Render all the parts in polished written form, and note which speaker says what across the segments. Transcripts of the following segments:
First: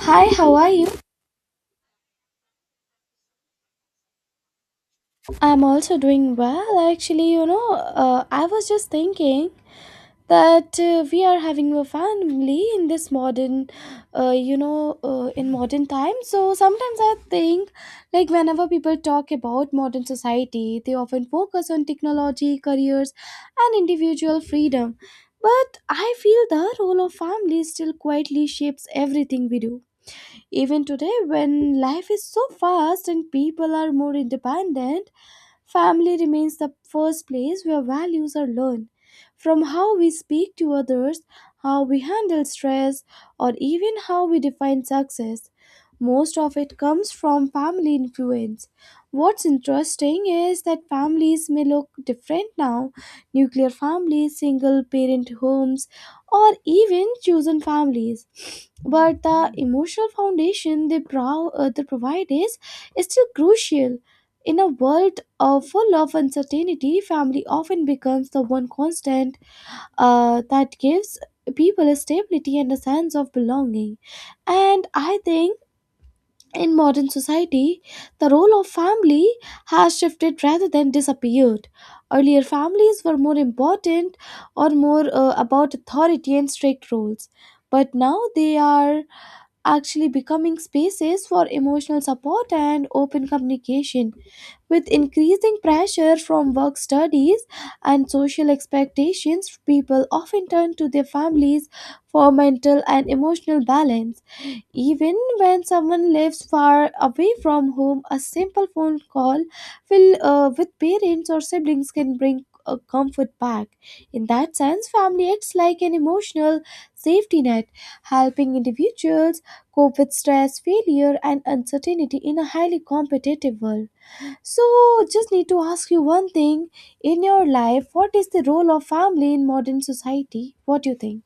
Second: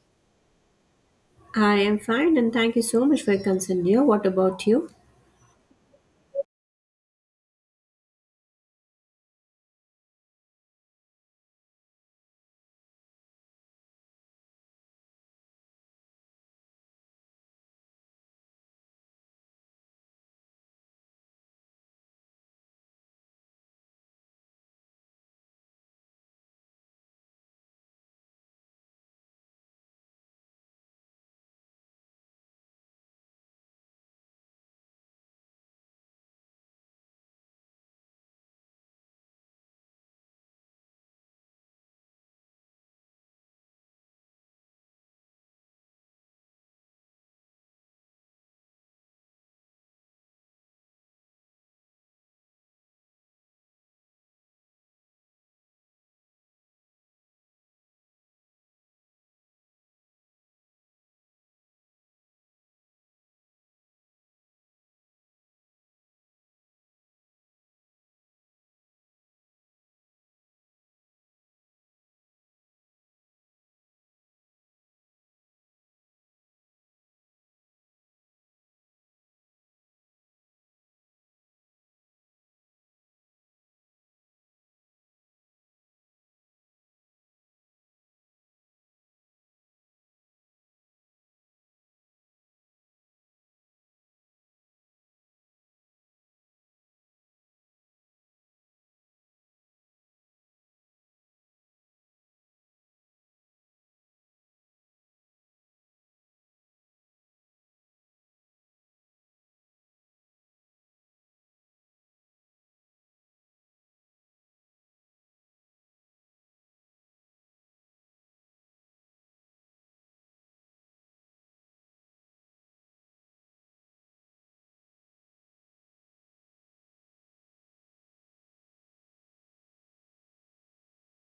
Speaker 1: Hi, how are you?
Speaker 2: I am fine and thank you so much for your concern, dear. What about you?
Speaker 1: I'm also doing well. Actually, I was just thinking that we are having a family in this in modern times. So sometimes I think, like, whenever people talk about modern society, they often focus on technology, careers, and individual freedom. But I feel the role of family still quietly shapes everything we do. Even today, when life is so fast and people are more independent, family remains the first place where values are learned. From how we speak to others, how we handle stress, or even how we define success, most of it comes from family influence. What's interesting is that families may look different now — nuclear families, single parent homes, or even chosen families. But the emotional foundation they provide is still crucial. In a world full of uncertainty, family often becomes the one constant that gives people stability and a sense of belonging. And I think in modern society, the role of family has shifted rather than disappeared. Earlier, families were more important or more about authority and strict rules. But now they are actually becoming spaces for emotional support and open communication. With increasing pressure from work studies and social expectations, people often turn to their families for mental and emotional balance. Even when someone lives far away from home, a simple phone call with parents or siblings can bring comfort back. In that sense, family acts like an emotional safety net, helping individuals cope with stress, failure, and uncertainty in a highly competitive world. So, just need to ask you one thing, in your life what is the role of family in modern society? What do you think?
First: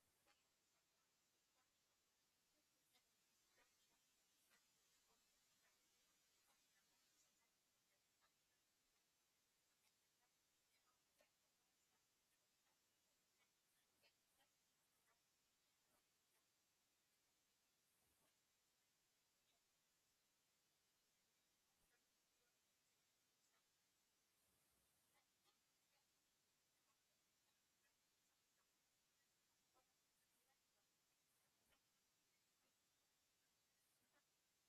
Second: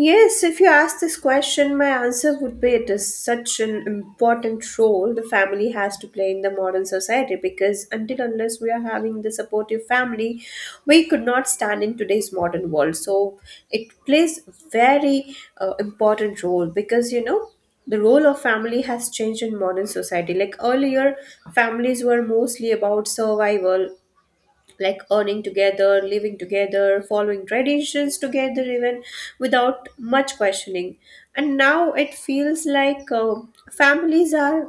Speaker 2: Yes, if you ask this question, my answer would be it is such an important role the family has to play in the modern society because until unless we are having the supportive family, we could not stand in today's modern world. So it plays very important role because you know the role of family has changed in modern society. Like earlier, families were mostly about survival like earning together, living together, following traditions together, even without much questioning. And now it feels like families are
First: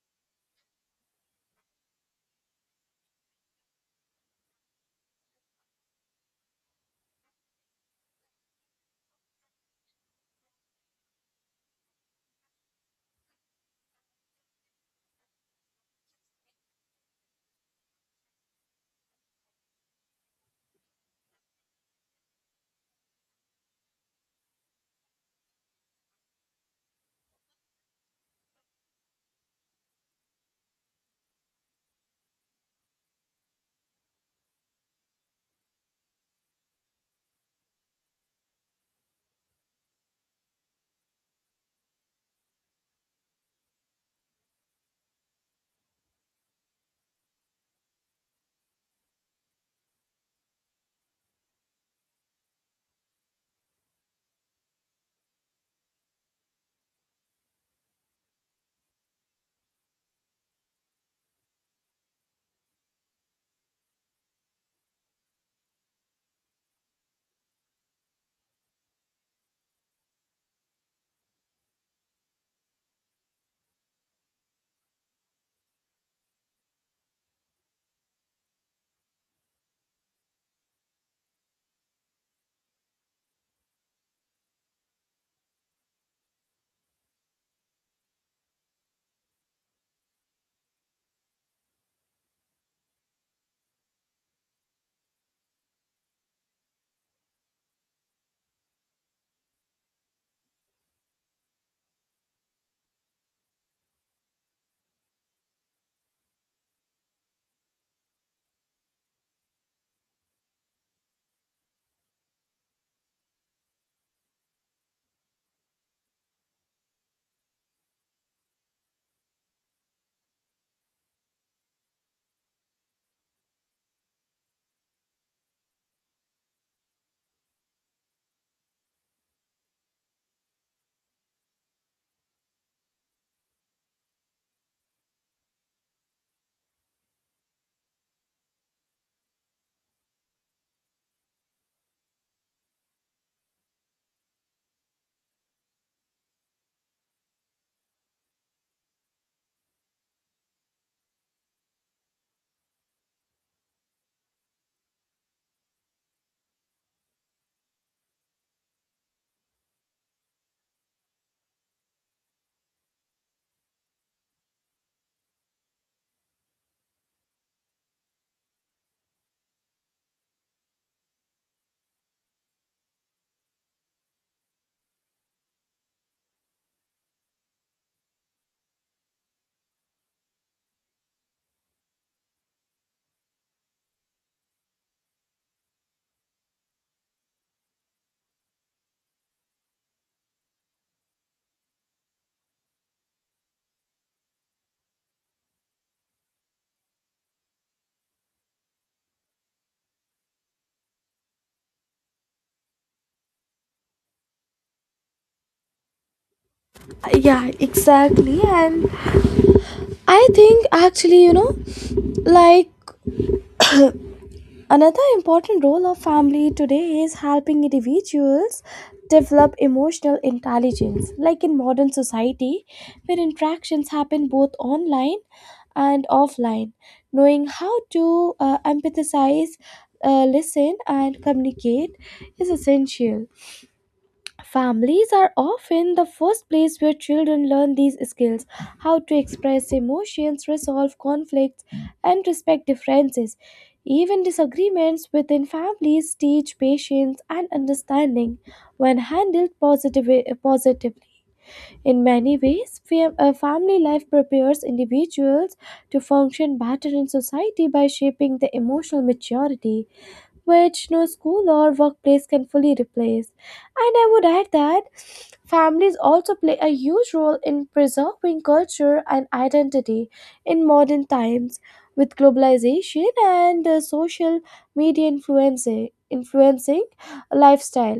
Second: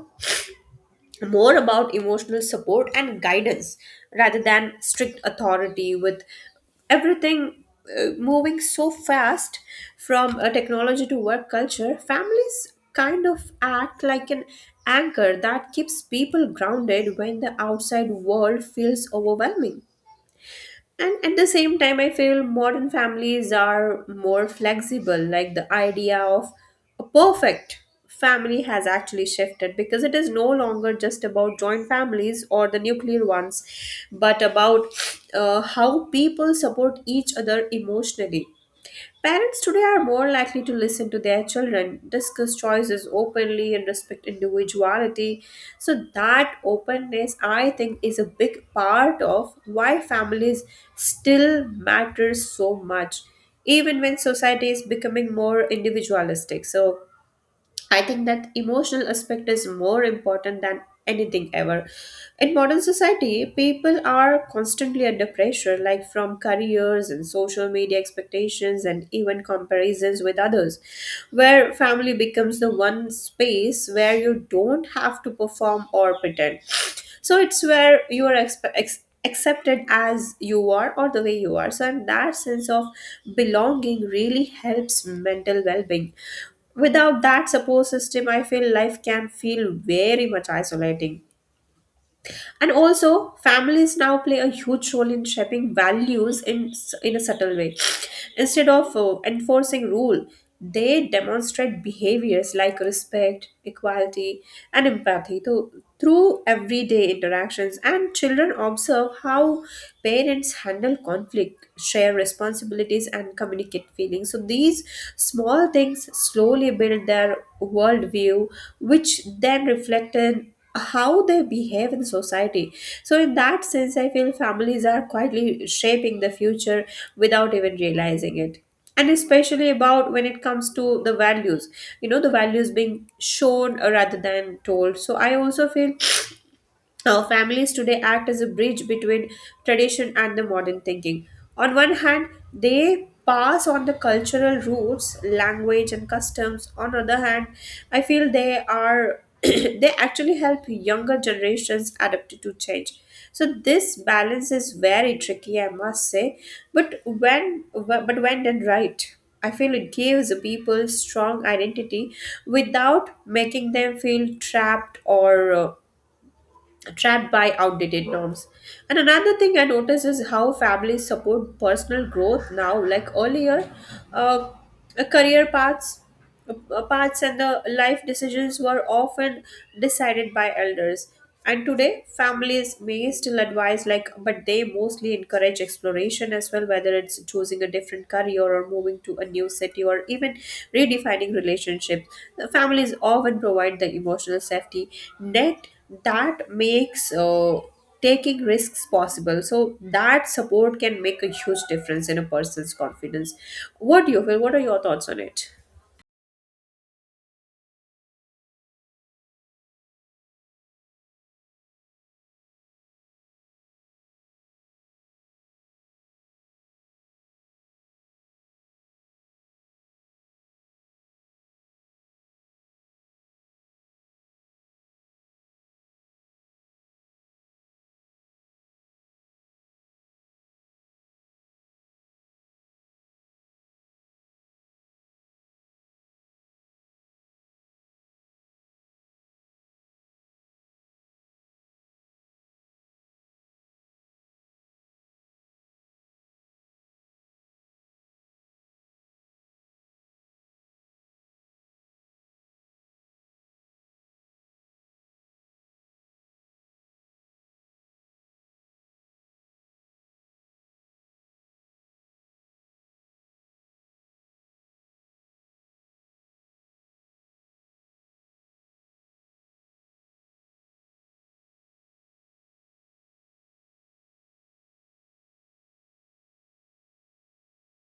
Speaker 2: more about emotional support and guidance rather than strict authority, with everything. Moving so fast from technology to work culture, families kind of act like an anchor that keeps people grounded when the outside world feels overwhelming. And at the same time, I feel modern families are more flexible. Like the idea of a perfect family has actually shifted because it is no longer just about joint families or the nuclear ones, but about how people support each other emotionally. Parents today are more likely to listen to their children, discuss choices openly, and respect individuality. So, that openness, I think, is a big part of why families still matter so much, even when society is becoming more individualistic. So, I think that emotional aspect is more important than anything ever. In modern society, people are constantly under pressure, like from careers and social media expectations and even comparisons with others, where family becomes the one space where you don't have to perform or pretend. So it's where you are accepted as you are or the way you are. So, and that sense of belonging really helps mental well being. Without that support system, I feel life can feel very much isolating. And also, families now play a huge role in shaping values in a subtle way. Instead of enforcing rule, they demonstrate behaviors like respect, equality, and empathy through everyday interactions. And children observe how parents handle conflict, share responsibilities, and communicate feelings. So these small things slowly build their worldview, which then reflected how they behave in society. So in that sense I feel families are quietly shaping the future without even realizing it, and especially about when it comes to the values, you know, the values being shown rather than told. So I also feel now, families today act as a bridge between tradition and the modern thinking. On one hand, they pass on the cultural roots, language, and customs. On the other hand, I feel they are they actually help younger generations adapt to change. So this balance is very tricky, I must say. But when done right, I feel it gives people strong identity without making them feel trapped or trapped by outdated norms. And another thing I notice is how families support personal growth now, like earlier, uh, career paths. Paths and the life decisions were often decided by elders. And today, families may still advise, like, but they mostly encourage exploration as well, whether it's choosing a different career or moving to a new city or even redefining relationships. Families often provide the emotional safety net that makes taking risks possible. So that support can make a huge difference in a person's confidence. What do you feel? What are your thoughts on it?
Speaker 1: Yeah, exactly. And I think actually, you know, like another important role of family today is helping individuals develop emotional intelligence. Like in modern society, where interactions happen both online and offline, knowing how to empathize, listen, and communicate is essential. Families are often the first place where children learn these skills, how to express emotions, resolve conflicts, and respect differences. Even disagreements within families teach patience and understanding when handled positively. In many ways, family life prepares individuals to function better in society by shaping their emotional maturity, which no school or workplace can fully replace. And I would add that families also play a huge role in preserving culture and identity in modern times. With globalization and social media influencing lifestyle.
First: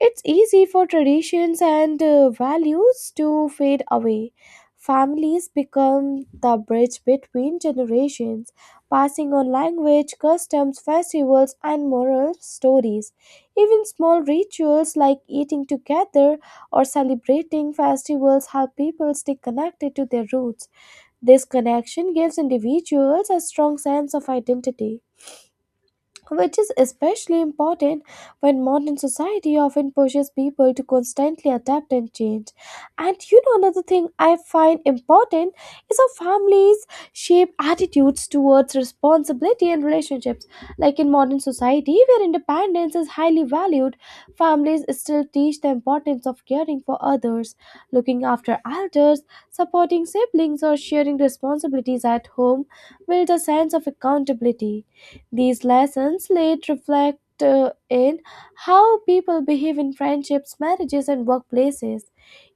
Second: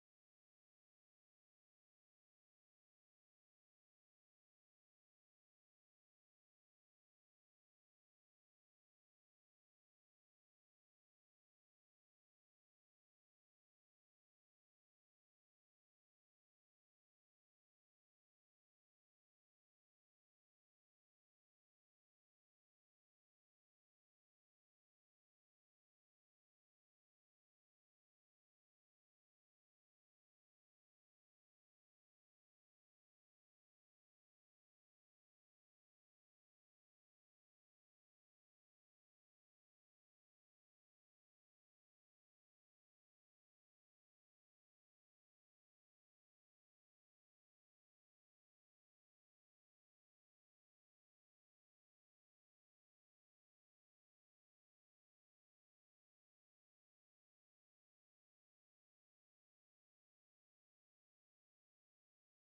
Speaker 1: It's easy for traditions and values to fade away. Families become the bridge between generations, passing on language, customs, festivals, and moral stories. Even small rituals like eating together or celebrating festivals help people stay connected to their roots. This connection gives individuals a strong sense of identity, which is especially important when modern society often pushes people to constantly adapt and change. And you know, another thing I find important is how families shape attitudes towards responsibility and relationships. Like in modern society, where independence is highly valued, families still teach the importance of caring for others, looking after elders, supporting siblings, or sharing responsibilities at home. Build a sense of accountability. These lessons later reflect in how people behave in friendships, marriages, and workplaces.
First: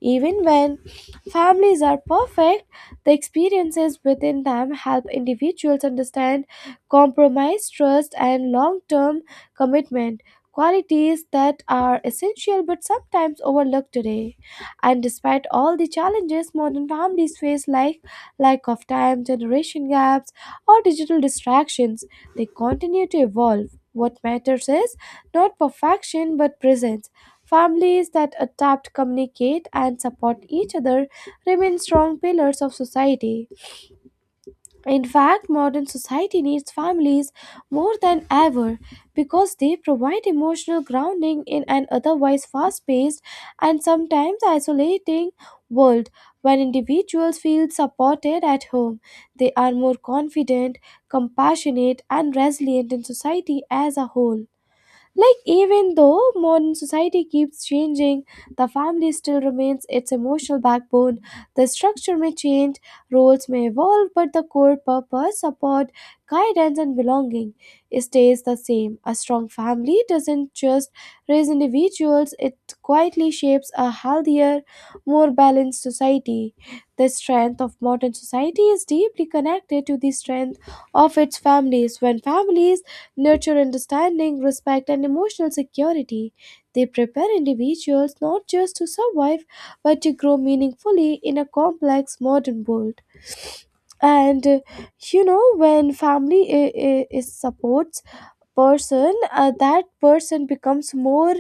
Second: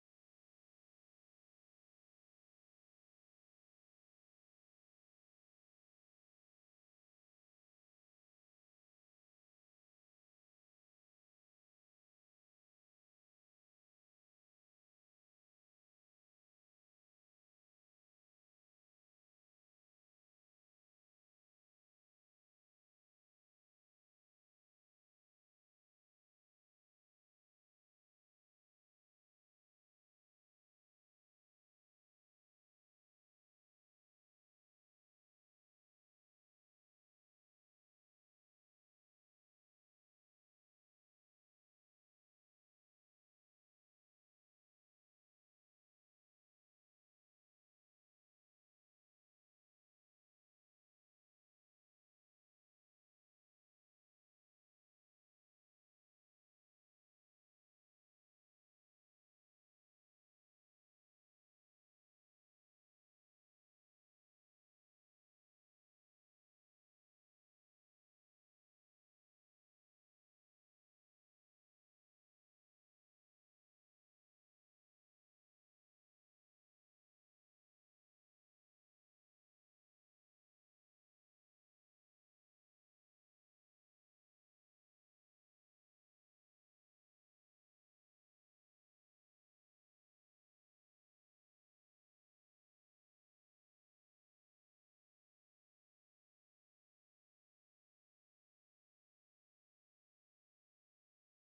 Speaker 1: Even when families are perfect, the experiences within them help individuals understand compromise, trust, and long term commitment. Qualities that are essential but sometimes overlooked today. And despite all the challenges modern families face, like lack of time, generation gaps, or digital distractions, they continue to evolve. What matters is not perfection but presence. Families that adapt, communicate, and support each other remain strong pillars of society. In fact, modern society needs families more than ever because they provide emotional grounding in an otherwise fast paced and sometimes isolating world. When individuals feel supported at home, they are more confident, compassionate, and resilient in society as a whole. Like, even though modern society keeps changing, the family still remains its emotional backbone. The structure may change, roles may evolve, but the core purpose, support, guidance, and belonging stays the same. A strong family doesn't just raise individuals, it quietly shapes a healthier, more balanced society. The strength of modern society is deeply connected to the strength of its families. When families nurture understanding, respect, and emotional security. They prepare individuals not just to survive but to grow meaningfully in a complex modern world. And when family I- is supports person, that person becomes more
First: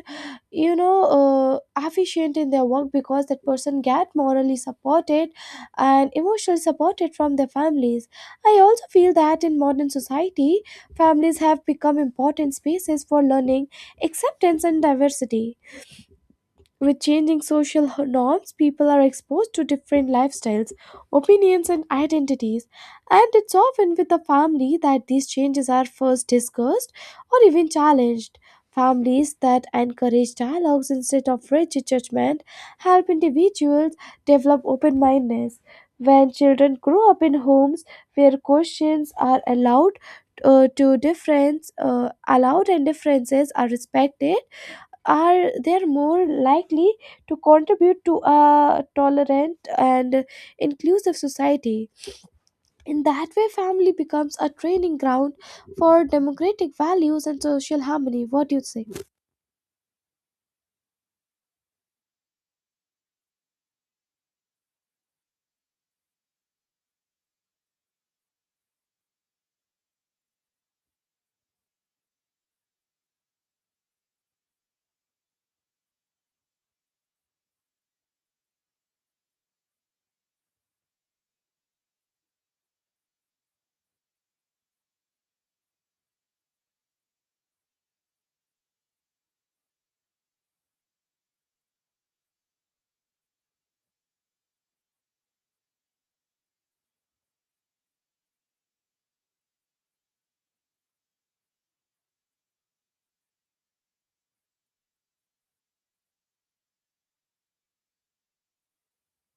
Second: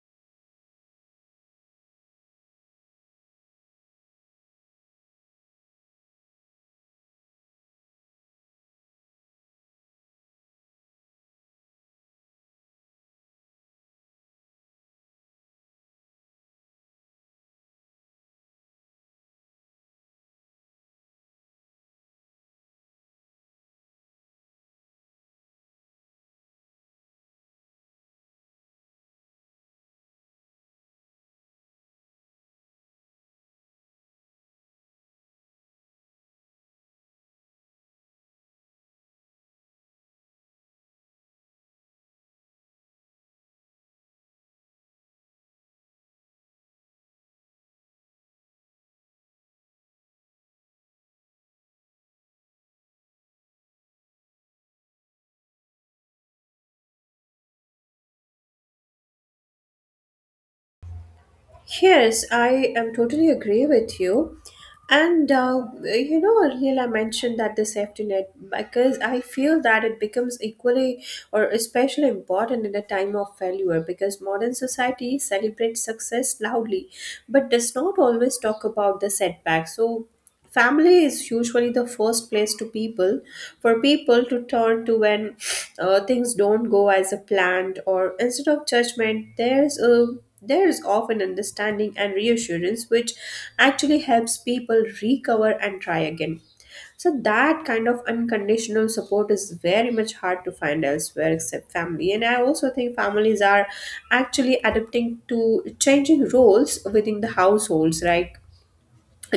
Speaker 1: you know uh, efficient in their work, because that person get morally supported and emotionally supported from their families. I also feel that in modern society, families have become important spaces for learning acceptance and diversity. With changing norms, people are exposed to different lifestyles, opinions, and identities, and it's often with the family that these changes are first discussed or even challenged. Families that encourage dialogues instead of rigid judgment help individuals develop open mindedness. When children grow up in homes where questions are allowed and differences are respected, are they're more likely to contribute to a tolerant and inclusive society. In that way, family becomes a training ground for democratic values and social harmony. What do you say?
Speaker 2: Yes, I am totally agree with you. And you know, earlier I mentioned that the safety net, because I feel that it becomes equally or especially important in a time of failure, because modern society celebrates success loudly but does not always talk about the setbacks. So family is usually the first place to people for people to turn to when things don't go as a planned. Or instead of judgment, there is often understanding and reassurance, which actually helps people recover and try again. So that kind of unconditional support is very much hard to find elsewhere except family. And I also think families are actually adapting to changing roles within the households, right?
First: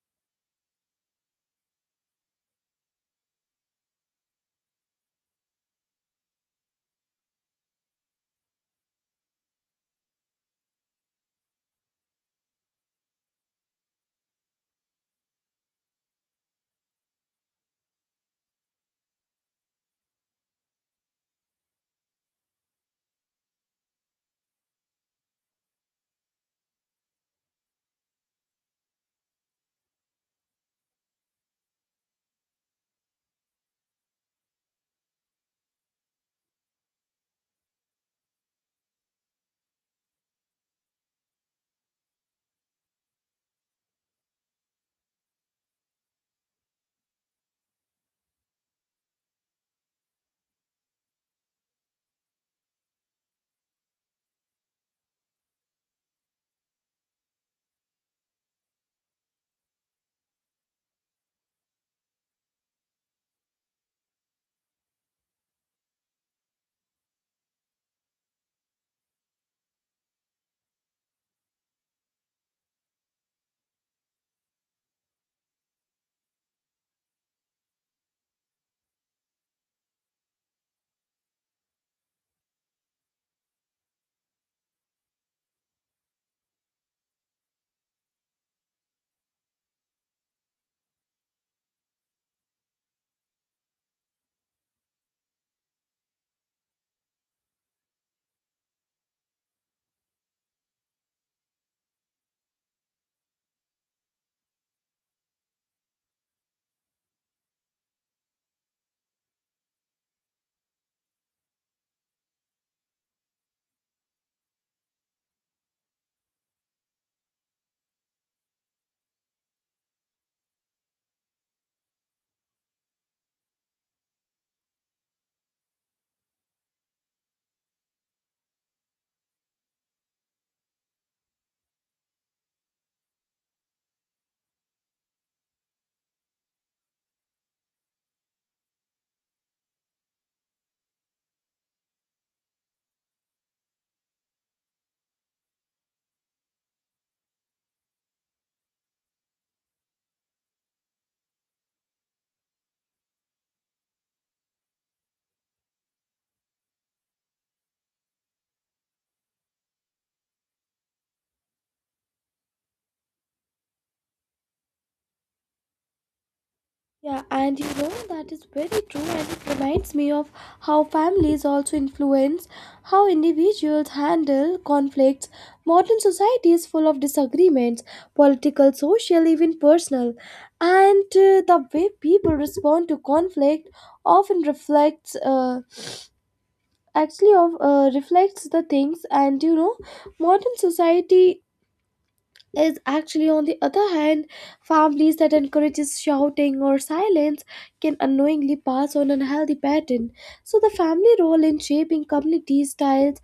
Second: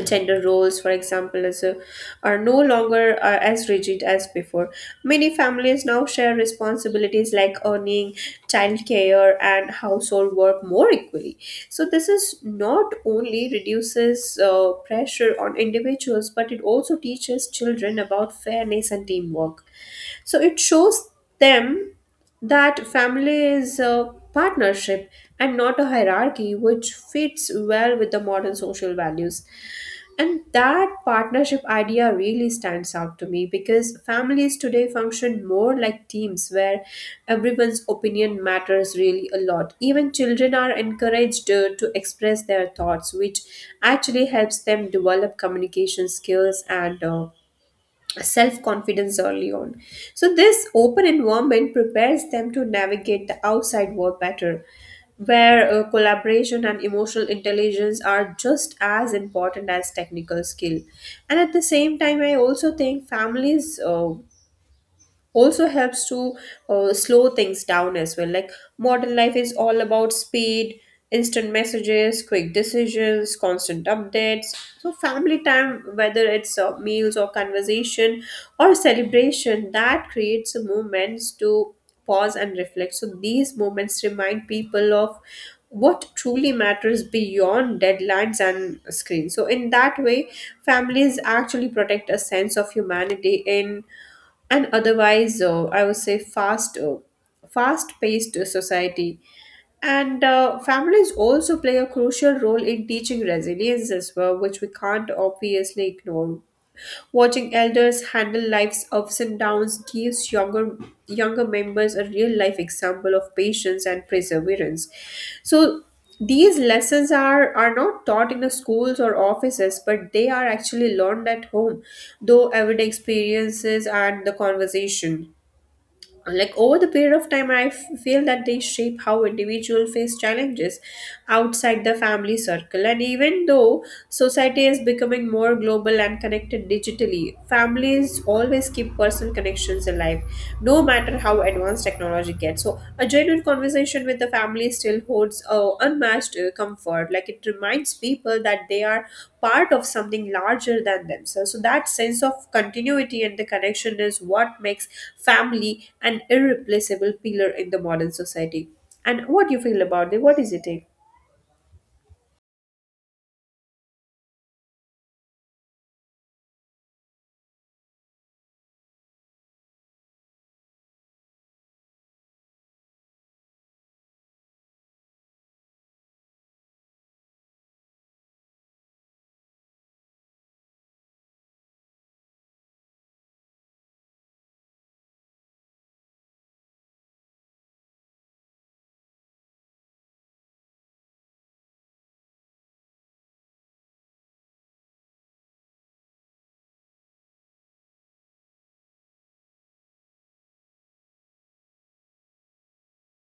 Speaker 2: Gender roles, for example, are no longer as rigid as before. Many families now share responsibilities like earning, childcare, and household work more equally. So this is not only reduces pressure on individuals, but it also teaches children about fairness and teamwork. So it shows them that family is a partnership and not a hierarchy, which fits well with the modern social values. And that partnership idea really stands out to me because families today function more like teams where everyone's opinion matters really a lot. Even children are encouraged to express their thoughts, which actually helps them develop communication skills and self confidence early on. So, this open environment prepares them to navigate the outside world better, where collaboration and emotional intelligence are just as important as technical skill. And at the same time, I also think families. Also helps to slow things down as well. Like modern life is all about speed, instant messages, quick decisions, constant updates. So family time, whether it's meals or conversation or celebration, that creates moments to pause and reflect. So these moments remind people of what truly matters beyond deadlines and screens. So in that way families actually protect a sense of humanity in and otherwise I would say fast paced society. And families also play a crucial role in teaching resilience as well, which we can't obviously ignore. Watching elders handle life's ups and downs gives younger members a real life example of patience and perseverance. So these lessons are not taught in the schools or offices, but they are actually learned at home, though everyday experiences and the conversation. Like over the period of time, I feel that they shape how individual face challenges outside the family circle. And even though society is becoming more global and connected digitally, families always keep personal connections alive no matter how advanced technology gets. So a genuine conversation with the family still holds unmatched comfort, like it reminds people that they are part of something larger than themselves. So that sense of continuity and the connection is what makes family an irreplaceable pillar in the modern society. And what do you feel about it? What is it? Take?
Speaker 1: Yeah, and you know that is very true, and it reminds me of how families also influence how individuals handle conflicts. Modern society is full of disagreements, political, social, even personal, and the way people respond to conflict often reflects actually of reflects the things. And you know, modern society is actually, on the other hand, families that encourages shouting or silence can unknowingly pass on unhealthy pattern. So the family role in shaping community styles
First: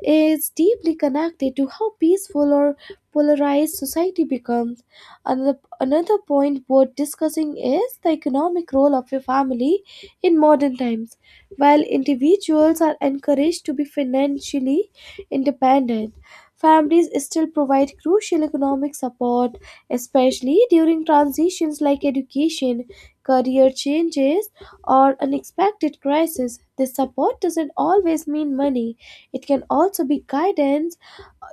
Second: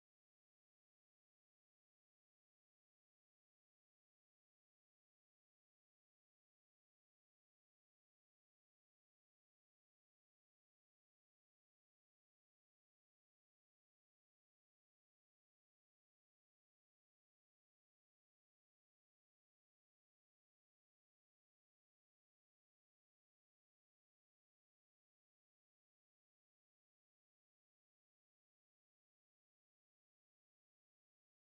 Speaker 1: is deeply connected to how peaceful or polarized society becomes. Another point worth discussing is the economic role of a family in modern times. While individuals are encouraged to be financially independent, families still provide crucial economic support, especially during transitions like education, career changes, or unexpected crises. This support doesn't always mean money, it can also be guidance,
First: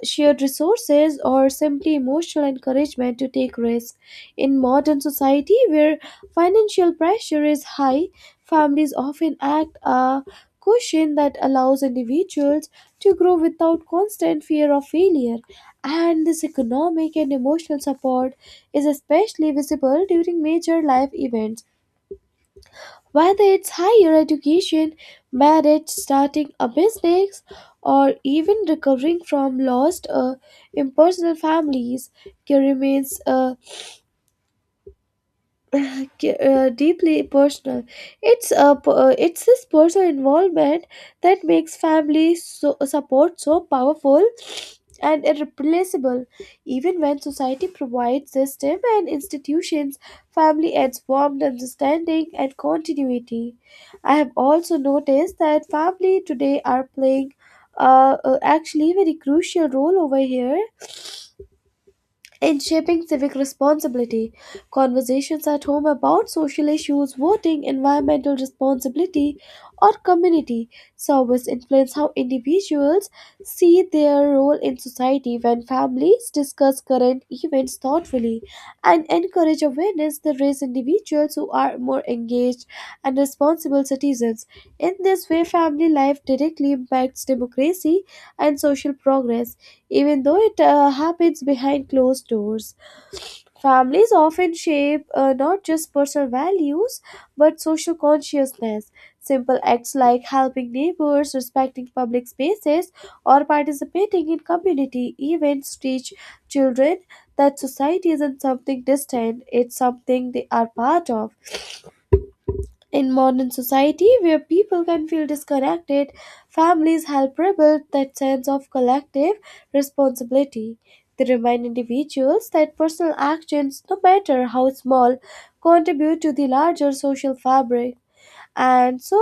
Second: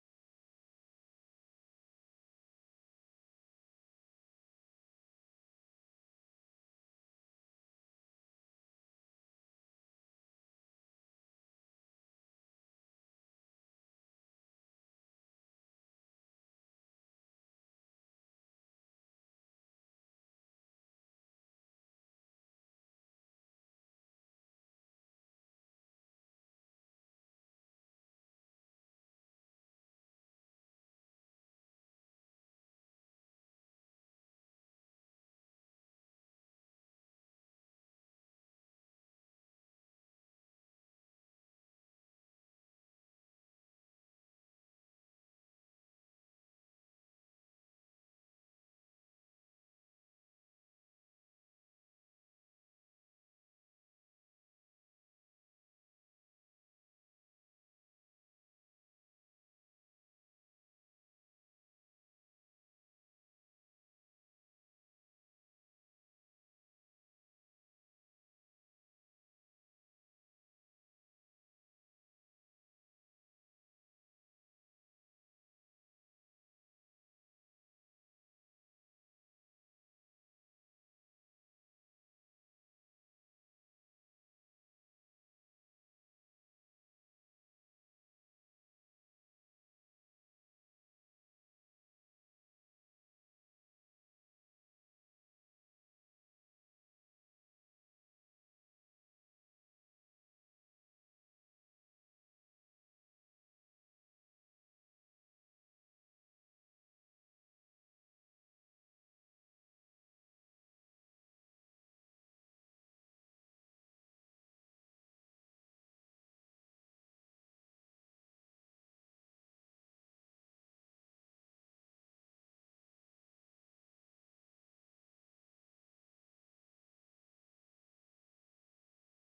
Speaker 1: shared resources, or simply emotional encouragement to take risks. In modern society where financial pressure is high, families often act a cushion that allows individuals to grow without constant fear of failure. And this economic and emotional support is especially visible during major life events, whether it's higher education, marriage, starting a business, or even recovering from lost or impersonal families, care remains deeply personal. It's this personal involvement that makes family support so powerful and irreplaceable. Even when society provides system and institutions, family adds warmth, understanding, and continuity. I have also noticed that family today are playing actually very crucial role over here in shaping civic responsibility. Conversations at home about social issues, voting, environmental responsibility, or community service influence how individuals see their role in society. When families discuss current events thoughtfully and encourage awareness, they raise individuals who are more engaged and responsible citizens. In this way, family life directly impacts democracy and social progress. Even though it happens behind closed doors, families often shape not just personal values but social consciousness. Simple acts like helping neighbors, respecting public spaces, or participating in community events teach children that society isn't something distant, it's something they are part of. In modern society, where people can feel disconnected, families help rebuild that sense of collective responsibility. They remind individuals that personal actions, no matter how small, contribute to the larger social fabric. And so,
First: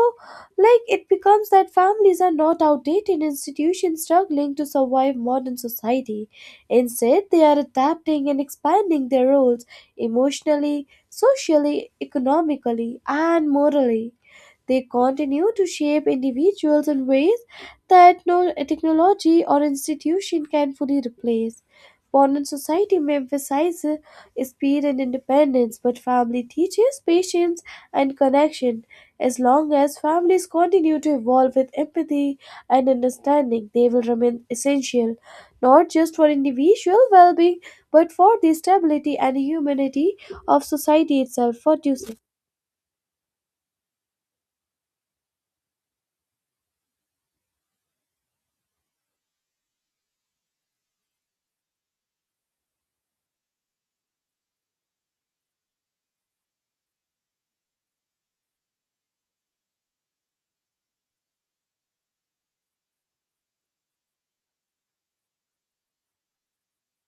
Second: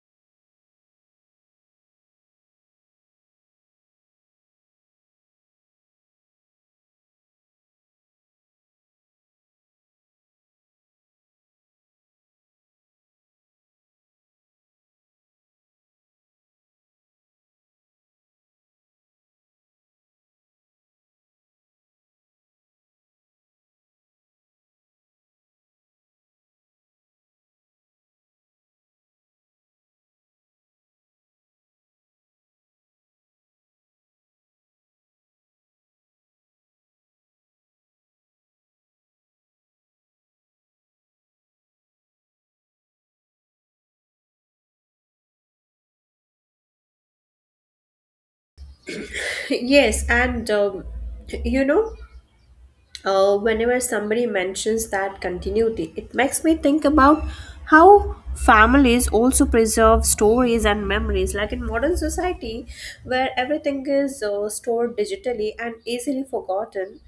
Speaker 1: like it becomes that families are not outdated institutions struggling to survive modern society. Instead, they are adapting and expanding their roles emotionally, socially, economically, and morally. They continue to shape individuals in ways that no technology or institution can fully replace. Modern society may emphasize speed and independence, but family teaches patience and connection. As long as families continue to evolve with empathy and understanding, they will remain essential, not just for individual well being, but for the stability and humanity of society itself. What do you say?
Speaker 2: Yes, and you know, whenever somebody mentions that continuity, it makes me think about how families also preserve stories and memories. Like in modern society, where everything is stored digitally and easily forgotten,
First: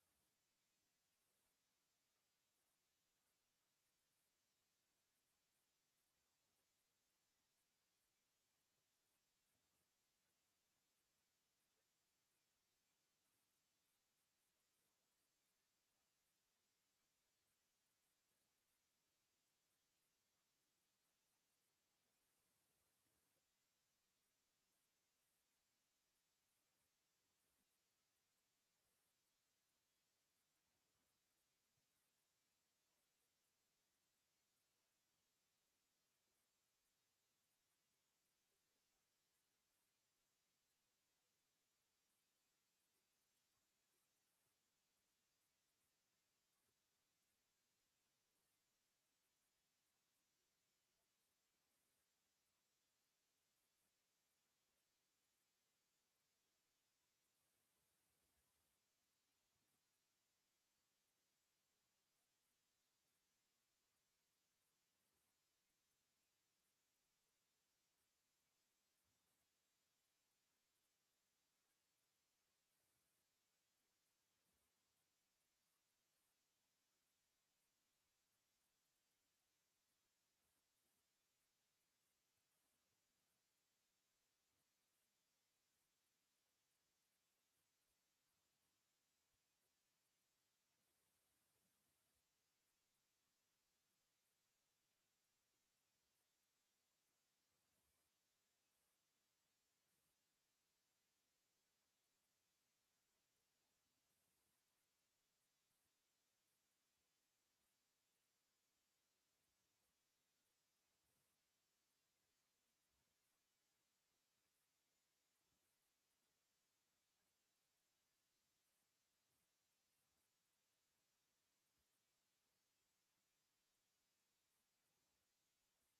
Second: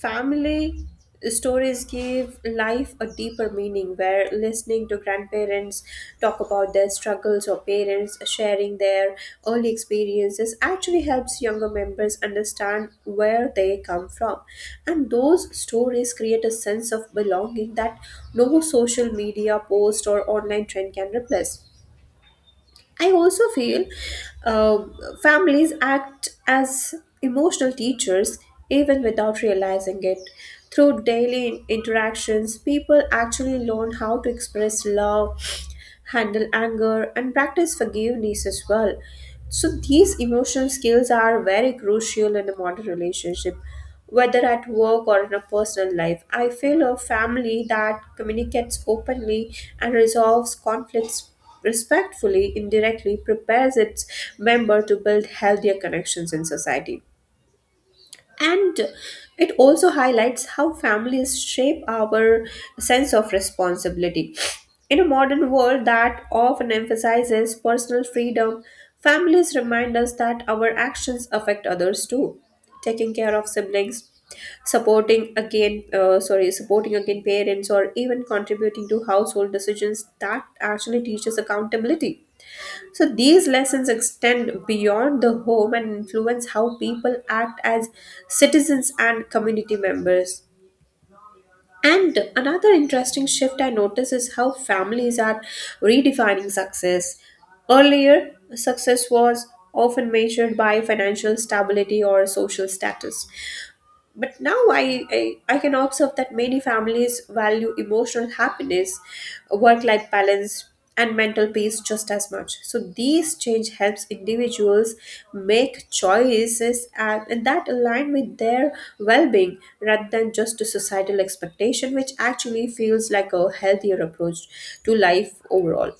Speaker 2: family stories give life a deeper meaning, where listening to grandparents talk about their struggles or parents sharing their early experiences actually helps younger members understand where they come from. And those stories create a sense of belonging that no social media post or online trend can replace. I also feel uh, families act as emotional teachers even without realizing it. Through daily interactions, people actually learn how to express love, handle anger, and practice forgiveness as well. So, these emotional skills are very crucial in a modern relationship, whether at work or in a personal life. I feel a family that communicates openly and resolves conflicts respectfully indirectly prepares its member to build healthier connections in society. And it also highlights how families shape our sense of responsibility. In a modern world that often emphasizes personal freedom, families remind us that our actions affect others too. Taking care of siblings, supporting again parents, or even contributing to household decisions, that actually teaches accountability. So these lessons extend beyond the home and influence how people act as citizens and community members. And another interesting shift I notice is how families are redefining success. Earlier, success was often measured by financial stability or social status, but now I can observe that many families value emotional happiness, work life balance, and mental peace just as much. So these change helps individuals make choices and that align with their well-being rather than just to societal expectation, which actually feels like a healthier approach to life overall.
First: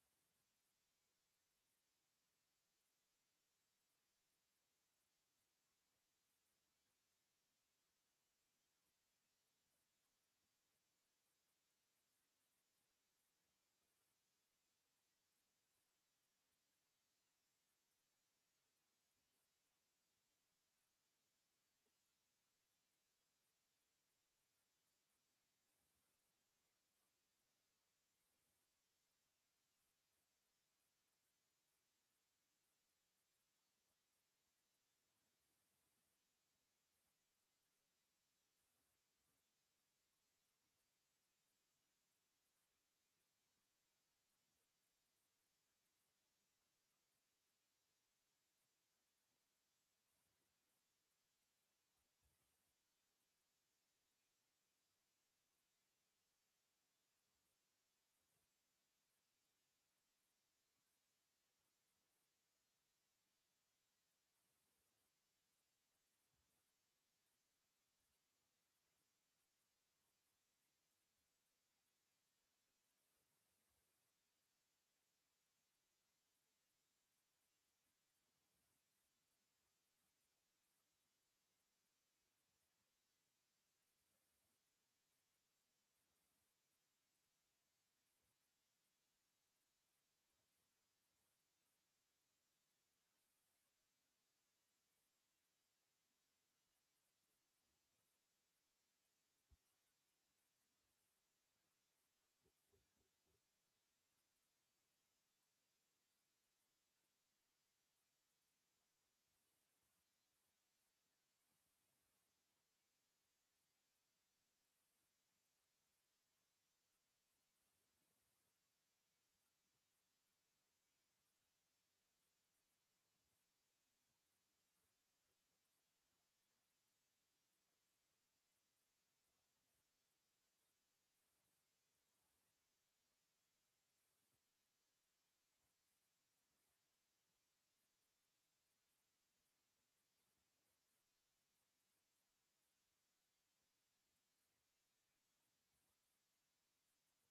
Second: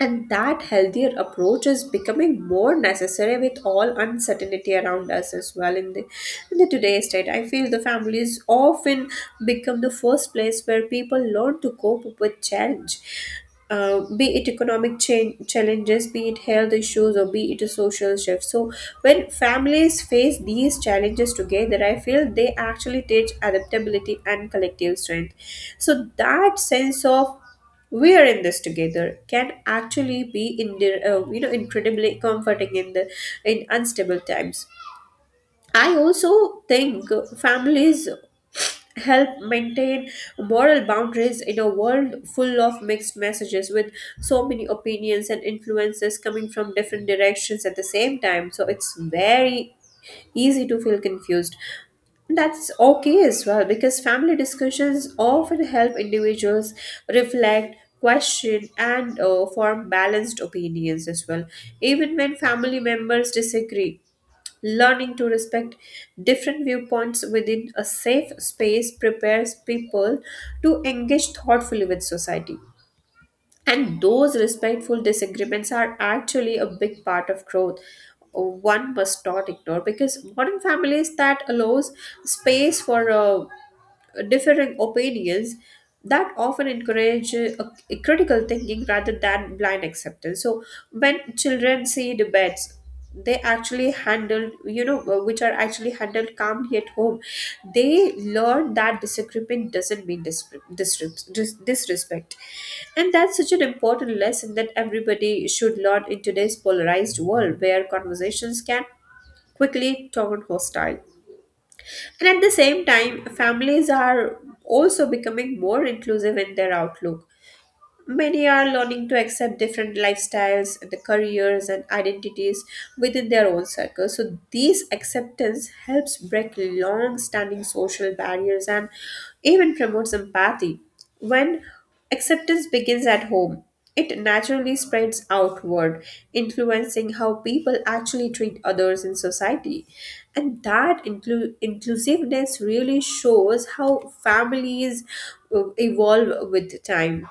Speaker 2: And that healthier approach is becoming more necessary with all uncertainty around us as well in the today's state. I feel the families often become the first place where people learn to cope with challenge. Be it economic change, challenges, be it health issues, or be it a social shift. So, when families face these challenges together, I feel they actually teach adaptability and collective strength. So, that sense of we are in this together can actually be in the, incredibly comforting in the in unstable times. I also think families help maintain moral boundaries in a world full of mixed messages with so many opinions and influences coming from different directions at the same time. So it's very easy to feel confused. That's okay as well because family discussions often help individuals reflect, question, and form balanced opinions as well, even when family members disagree. Learning to respect different viewpoints within a safe space prepares people to engage thoughtfully with society. And those respectful disagreements are actually a big part of growth. One must not ignore because modern families that allows space for differing opinions that often encourage a critical thinking rather than blind acceptance. So when children see debates they actually handled you know which are actually handled calmly at home, they learn that disagreement doesn't mean disrespect, and that's such an important lesson that everybody should learn in today's polarized world where conversations can quickly turn hostile. And at the same time, families are also becoming more inclusive in their outlook. Many are learning to accept different lifestyles and the careers and identities within their own circle. So, this acceptance helps break long standing social barriers and even promotes empathy. When acceptance begins at home, it naturally spreads outward, influencing how people actually treat others in society. And that inclusiveness really shows how families evolve with time.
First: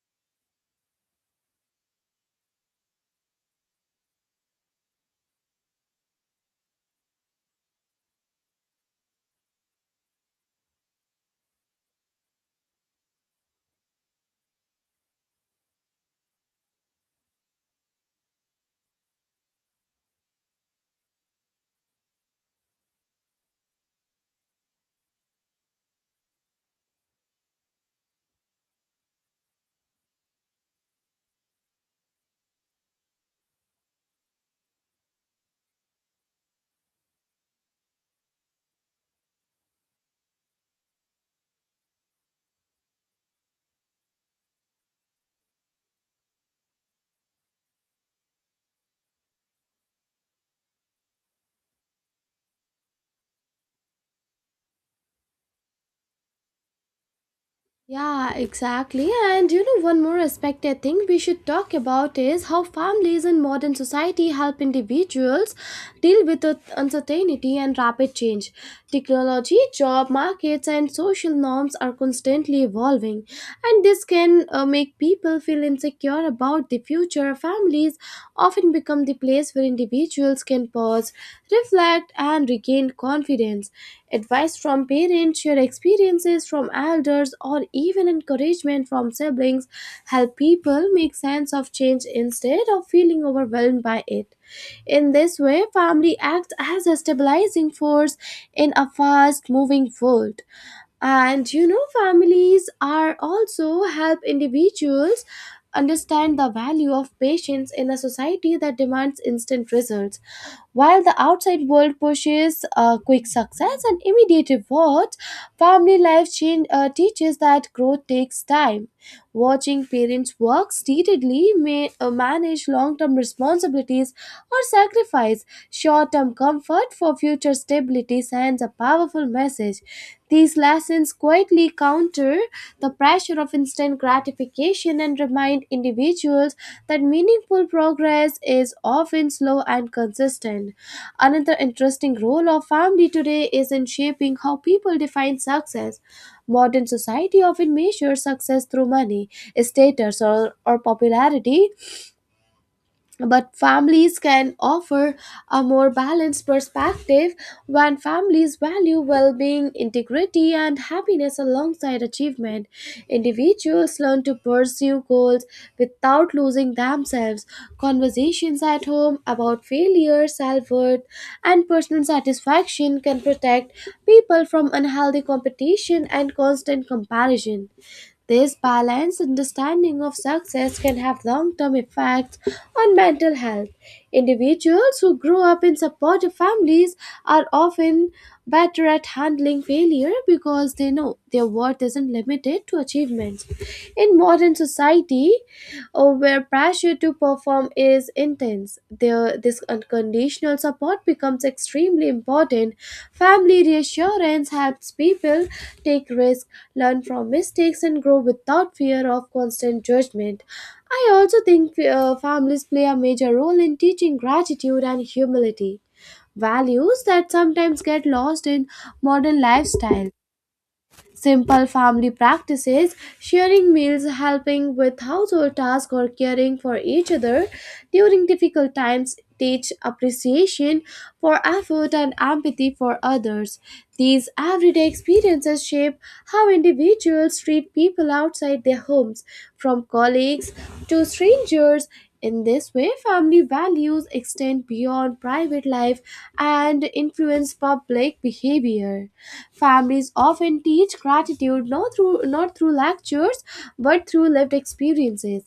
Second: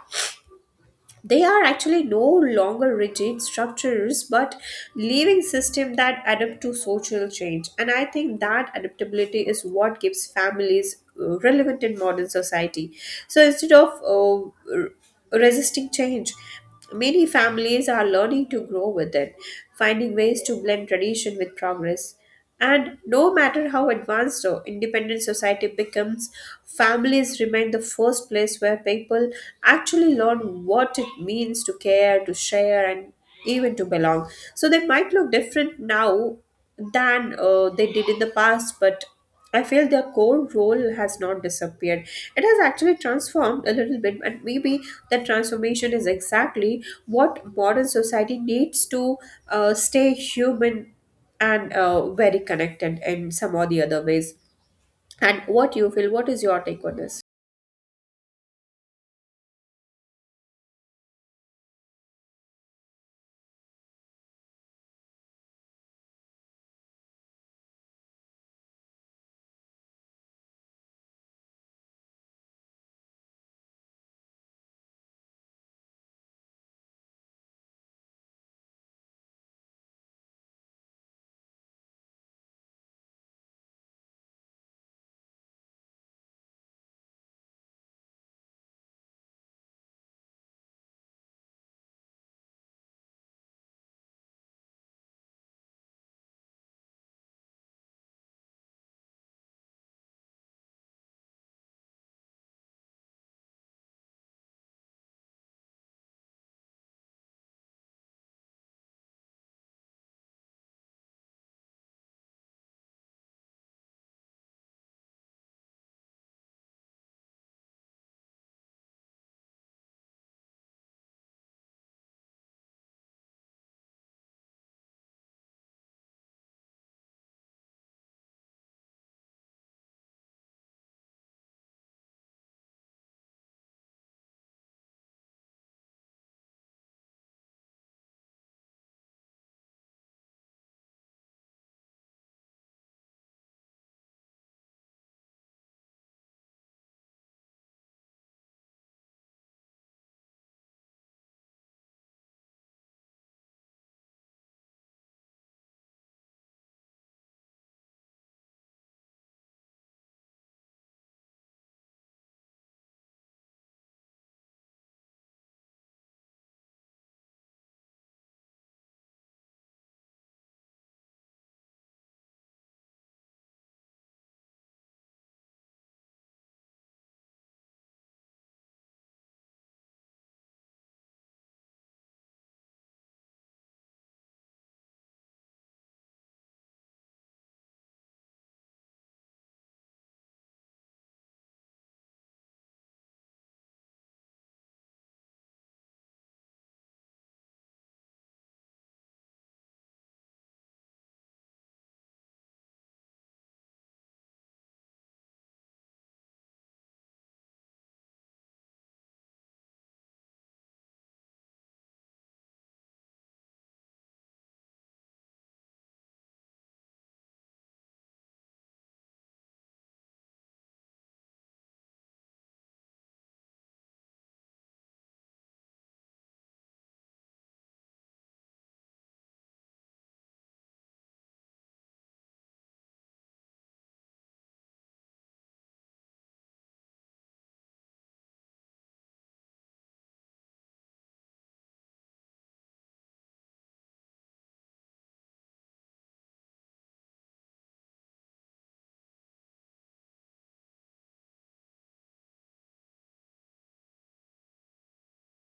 Speaker 2: They are actually no longer rigid structures but living systems that adapt to social change, and I think that adaptability is what gives families relevant in modern society. So instead of resisting change, many families are learning to grow with it, finding ways to blend tradition with progress. And no matter how advanced or independent society becomes, families remain the first place where people actually learn what it means to care, to share, and even to belong. So they might look different now than they did in the past, but I feel their core role has not disappeared. It has actually transformed a little bit, and maybe that transformation is exactly what modern society needs to stay human and very connected in some or the other ways. And what you feel, what is your take on this?
Speaker 1: Yeah, exactly. And you know, one more aspect I think we should talk about is how families in modern society help individuals deal with the uncertainty and rapid change. Technology, job markets, and social norms are constantly evolving, and this can make people feel insecure about the future. Families often become the place where individuals can pause, reflect, and regain confidence. Advice from parents, shared experiences from elders, or even encouragement from siblings help people make sense of change instead of feeling overwhelmed by it. In this way, family acts as a stabilizing force in a fast moving world. And families are also help individuals understand the value of patience in a society that demands instant results. While the outside world pushes quick success and immediate rewards, family life change, teaches that growth takes time. Watching parents work steadily may manage long-term responsibilities or sacrifice short-term from comfort for future stability sends a powerful message. These lessons quietly counter the pressure of instant gratification and remind individuals that meaningful progress is often slow and consistent. Another interesting role of family today is in shaping how people define success. Modern society often measures success through money, status, or popularity, but families can offer a more balanced perspective. When families value well-being, integrity and happiness alongside achievement, individuals learn to pursue goals without losing themselves. Conversations at home about failure, self-worth and personal satisfaction can protect people from unhealthy competition and constant comparison. This balanced understanding of success can have long term effects on mental health. Individuals who grow up in supportive families are often better at handling failure because they know their worth isn't limited to achievements. In modern society, or where pressure to perform is intense, there, this unconditional support becomes extremely important. Family reassurance helps people take risks, learn from mistakes, and grow without fear of constant judgment. I also think families play a major role in teaching gratitude and humility, values that sometimes get lost in modern lifestyle. Simple family practices, sharing meals, helping with household tasks, or caring for each other during difficult times teach appreciation for effort and empathy for others. These everyday experiences shape how individuals treat people outside their homes, from colleagues to strangers. In this way, family values extend beyond private life and influence public behavior. Families often teach gratitude not through lectures but through lived experiences.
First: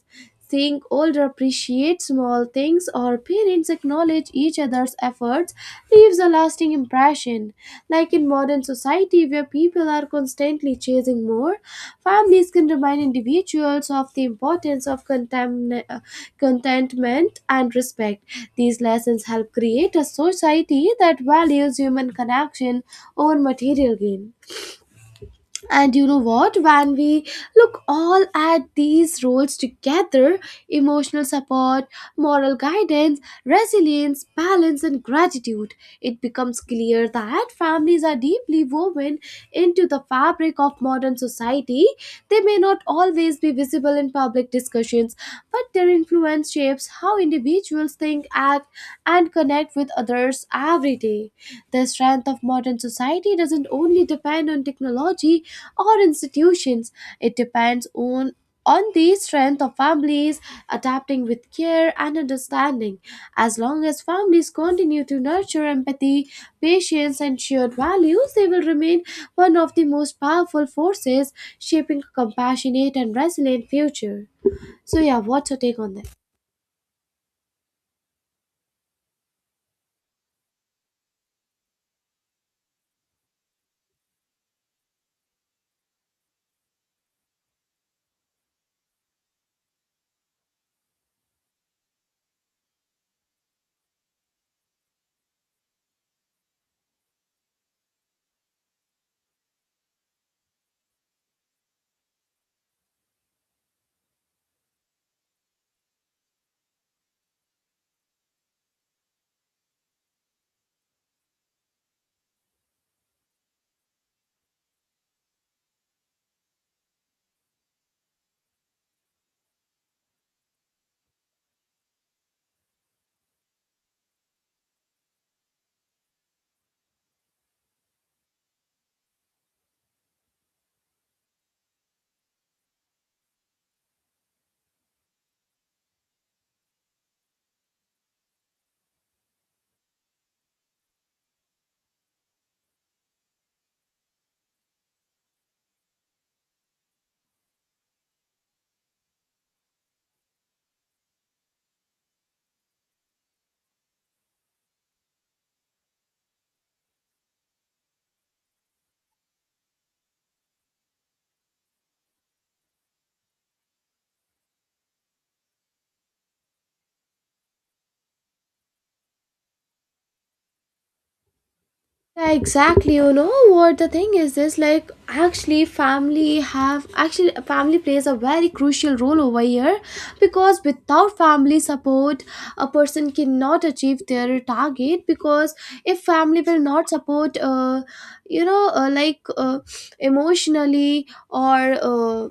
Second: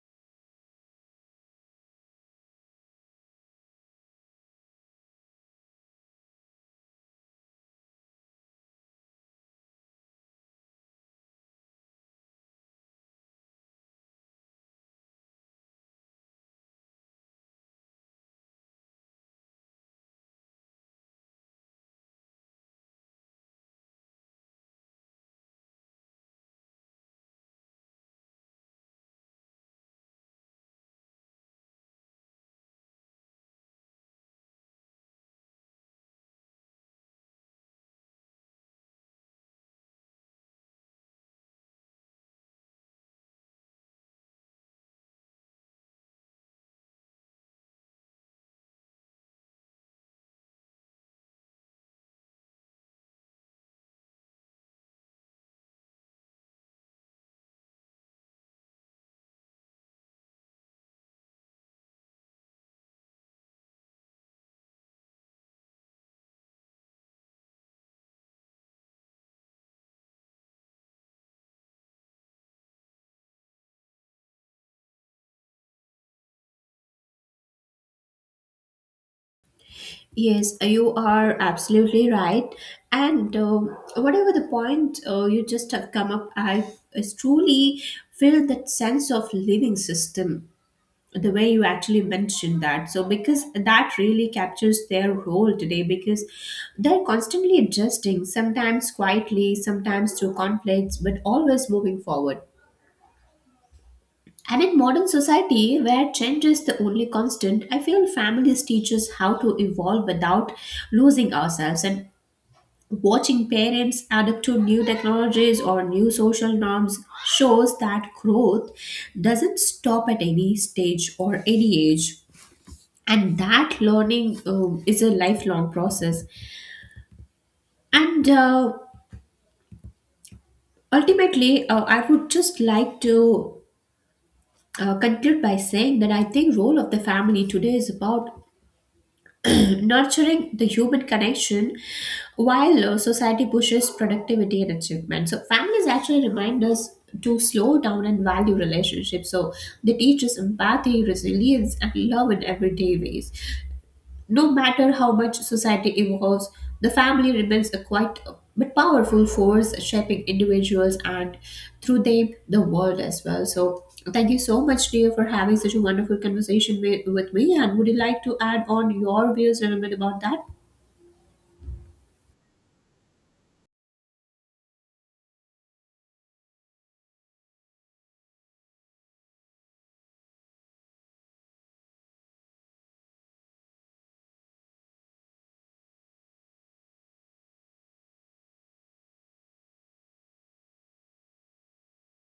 Speaker 1: Seeing older appreciate small things or parents acknowledge each other's efforts words leaves a lasting impression. Like in modern society where people are constantly chasing more, families can remind individuals of the importance of contentment and respect. These lessons help create a society that values human connection over material gain. And you know what? When we look all at these roles together, emotional support, moral guidance, resilience, balance, and gratitude, it becomes clear that families are deeply woven into the fabric of modern society. They may not always be visible in public discussions, but their influence shapes how individuals think, act, and connect with others every day. The strength of modern society doesn't only depend on technology or institutions. It depends on the strength of families adapting with care and understanding. As long as families continue to nurture empathy, patience, and shared values, they will remain one of the most powerful forces shaping a compassionate and resilient future. So, yeah, what's your take on that?
Speaker 2: Yes, you are absolutely right. And whatever the point you just have come up, I is truly feel that sense of living system, the way you actually mentioned that. So, because that really captures their role today, because they're constantly adjusting, sometimes quietly, sometimes through conflicts, but always moving forward. And in modern society, where change is the only constant, I feel families teach us how to evolve without losing ourselves. And watching parents adapt to new technologies or new social norms shows that growth doesn't stop at any stage or any age. And that learning is a lifelong process. And ultimately, I would just like to conclude by saying that I think role of the family today is about nurturing the human connection while society pushes productivity and achievement. So, families actually remind us to slow down and value relationships. So, they teach us empathy, resilience, and love in everyday ways. No matter how much society evolves, the family remains a quite but powerful force shaping individuals and through them the world as well. So, thank you so much, dear, for having such a wonderful conversation with me. And would you like to add on your views a little bit about that?
Speaker 1: Yeah, exactly. You know what the thing is, this like actually family plays a very crucial role over here, because without family support a person cannot achieve their target. Because if family will not support, you know uh, like uh, emotionally, or uh,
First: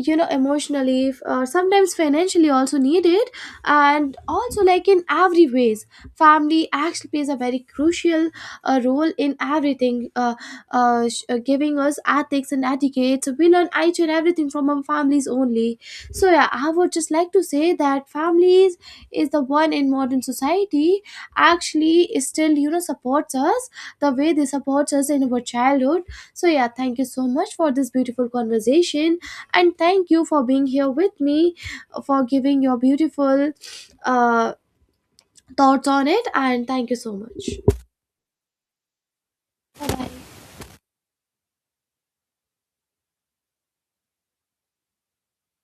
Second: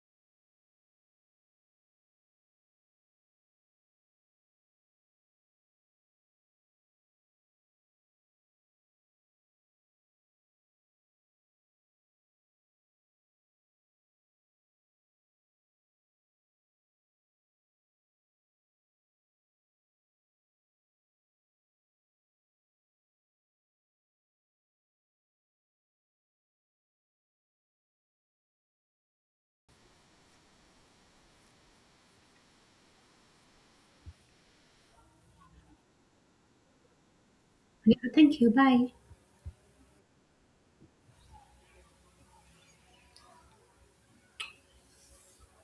Speaker 1: emotionally, sometimes financially also needed. And also like in every ways family actually plays a very crucial role in everything, giving us ethics and etiquette, so we learn each and everything from our families only. So yeah, I would just like to say that families is the one in modern society actually is still, you know, supports us the way they support us in our childhood. So yeah, thank you so much for this beautiful conversation and thank you for being here with me, for giving your beautiful uh, thoughts on it, and thank you so much.
Speaker 2: Yeah, thank you. Bye.
Speaker 1: Bye bye.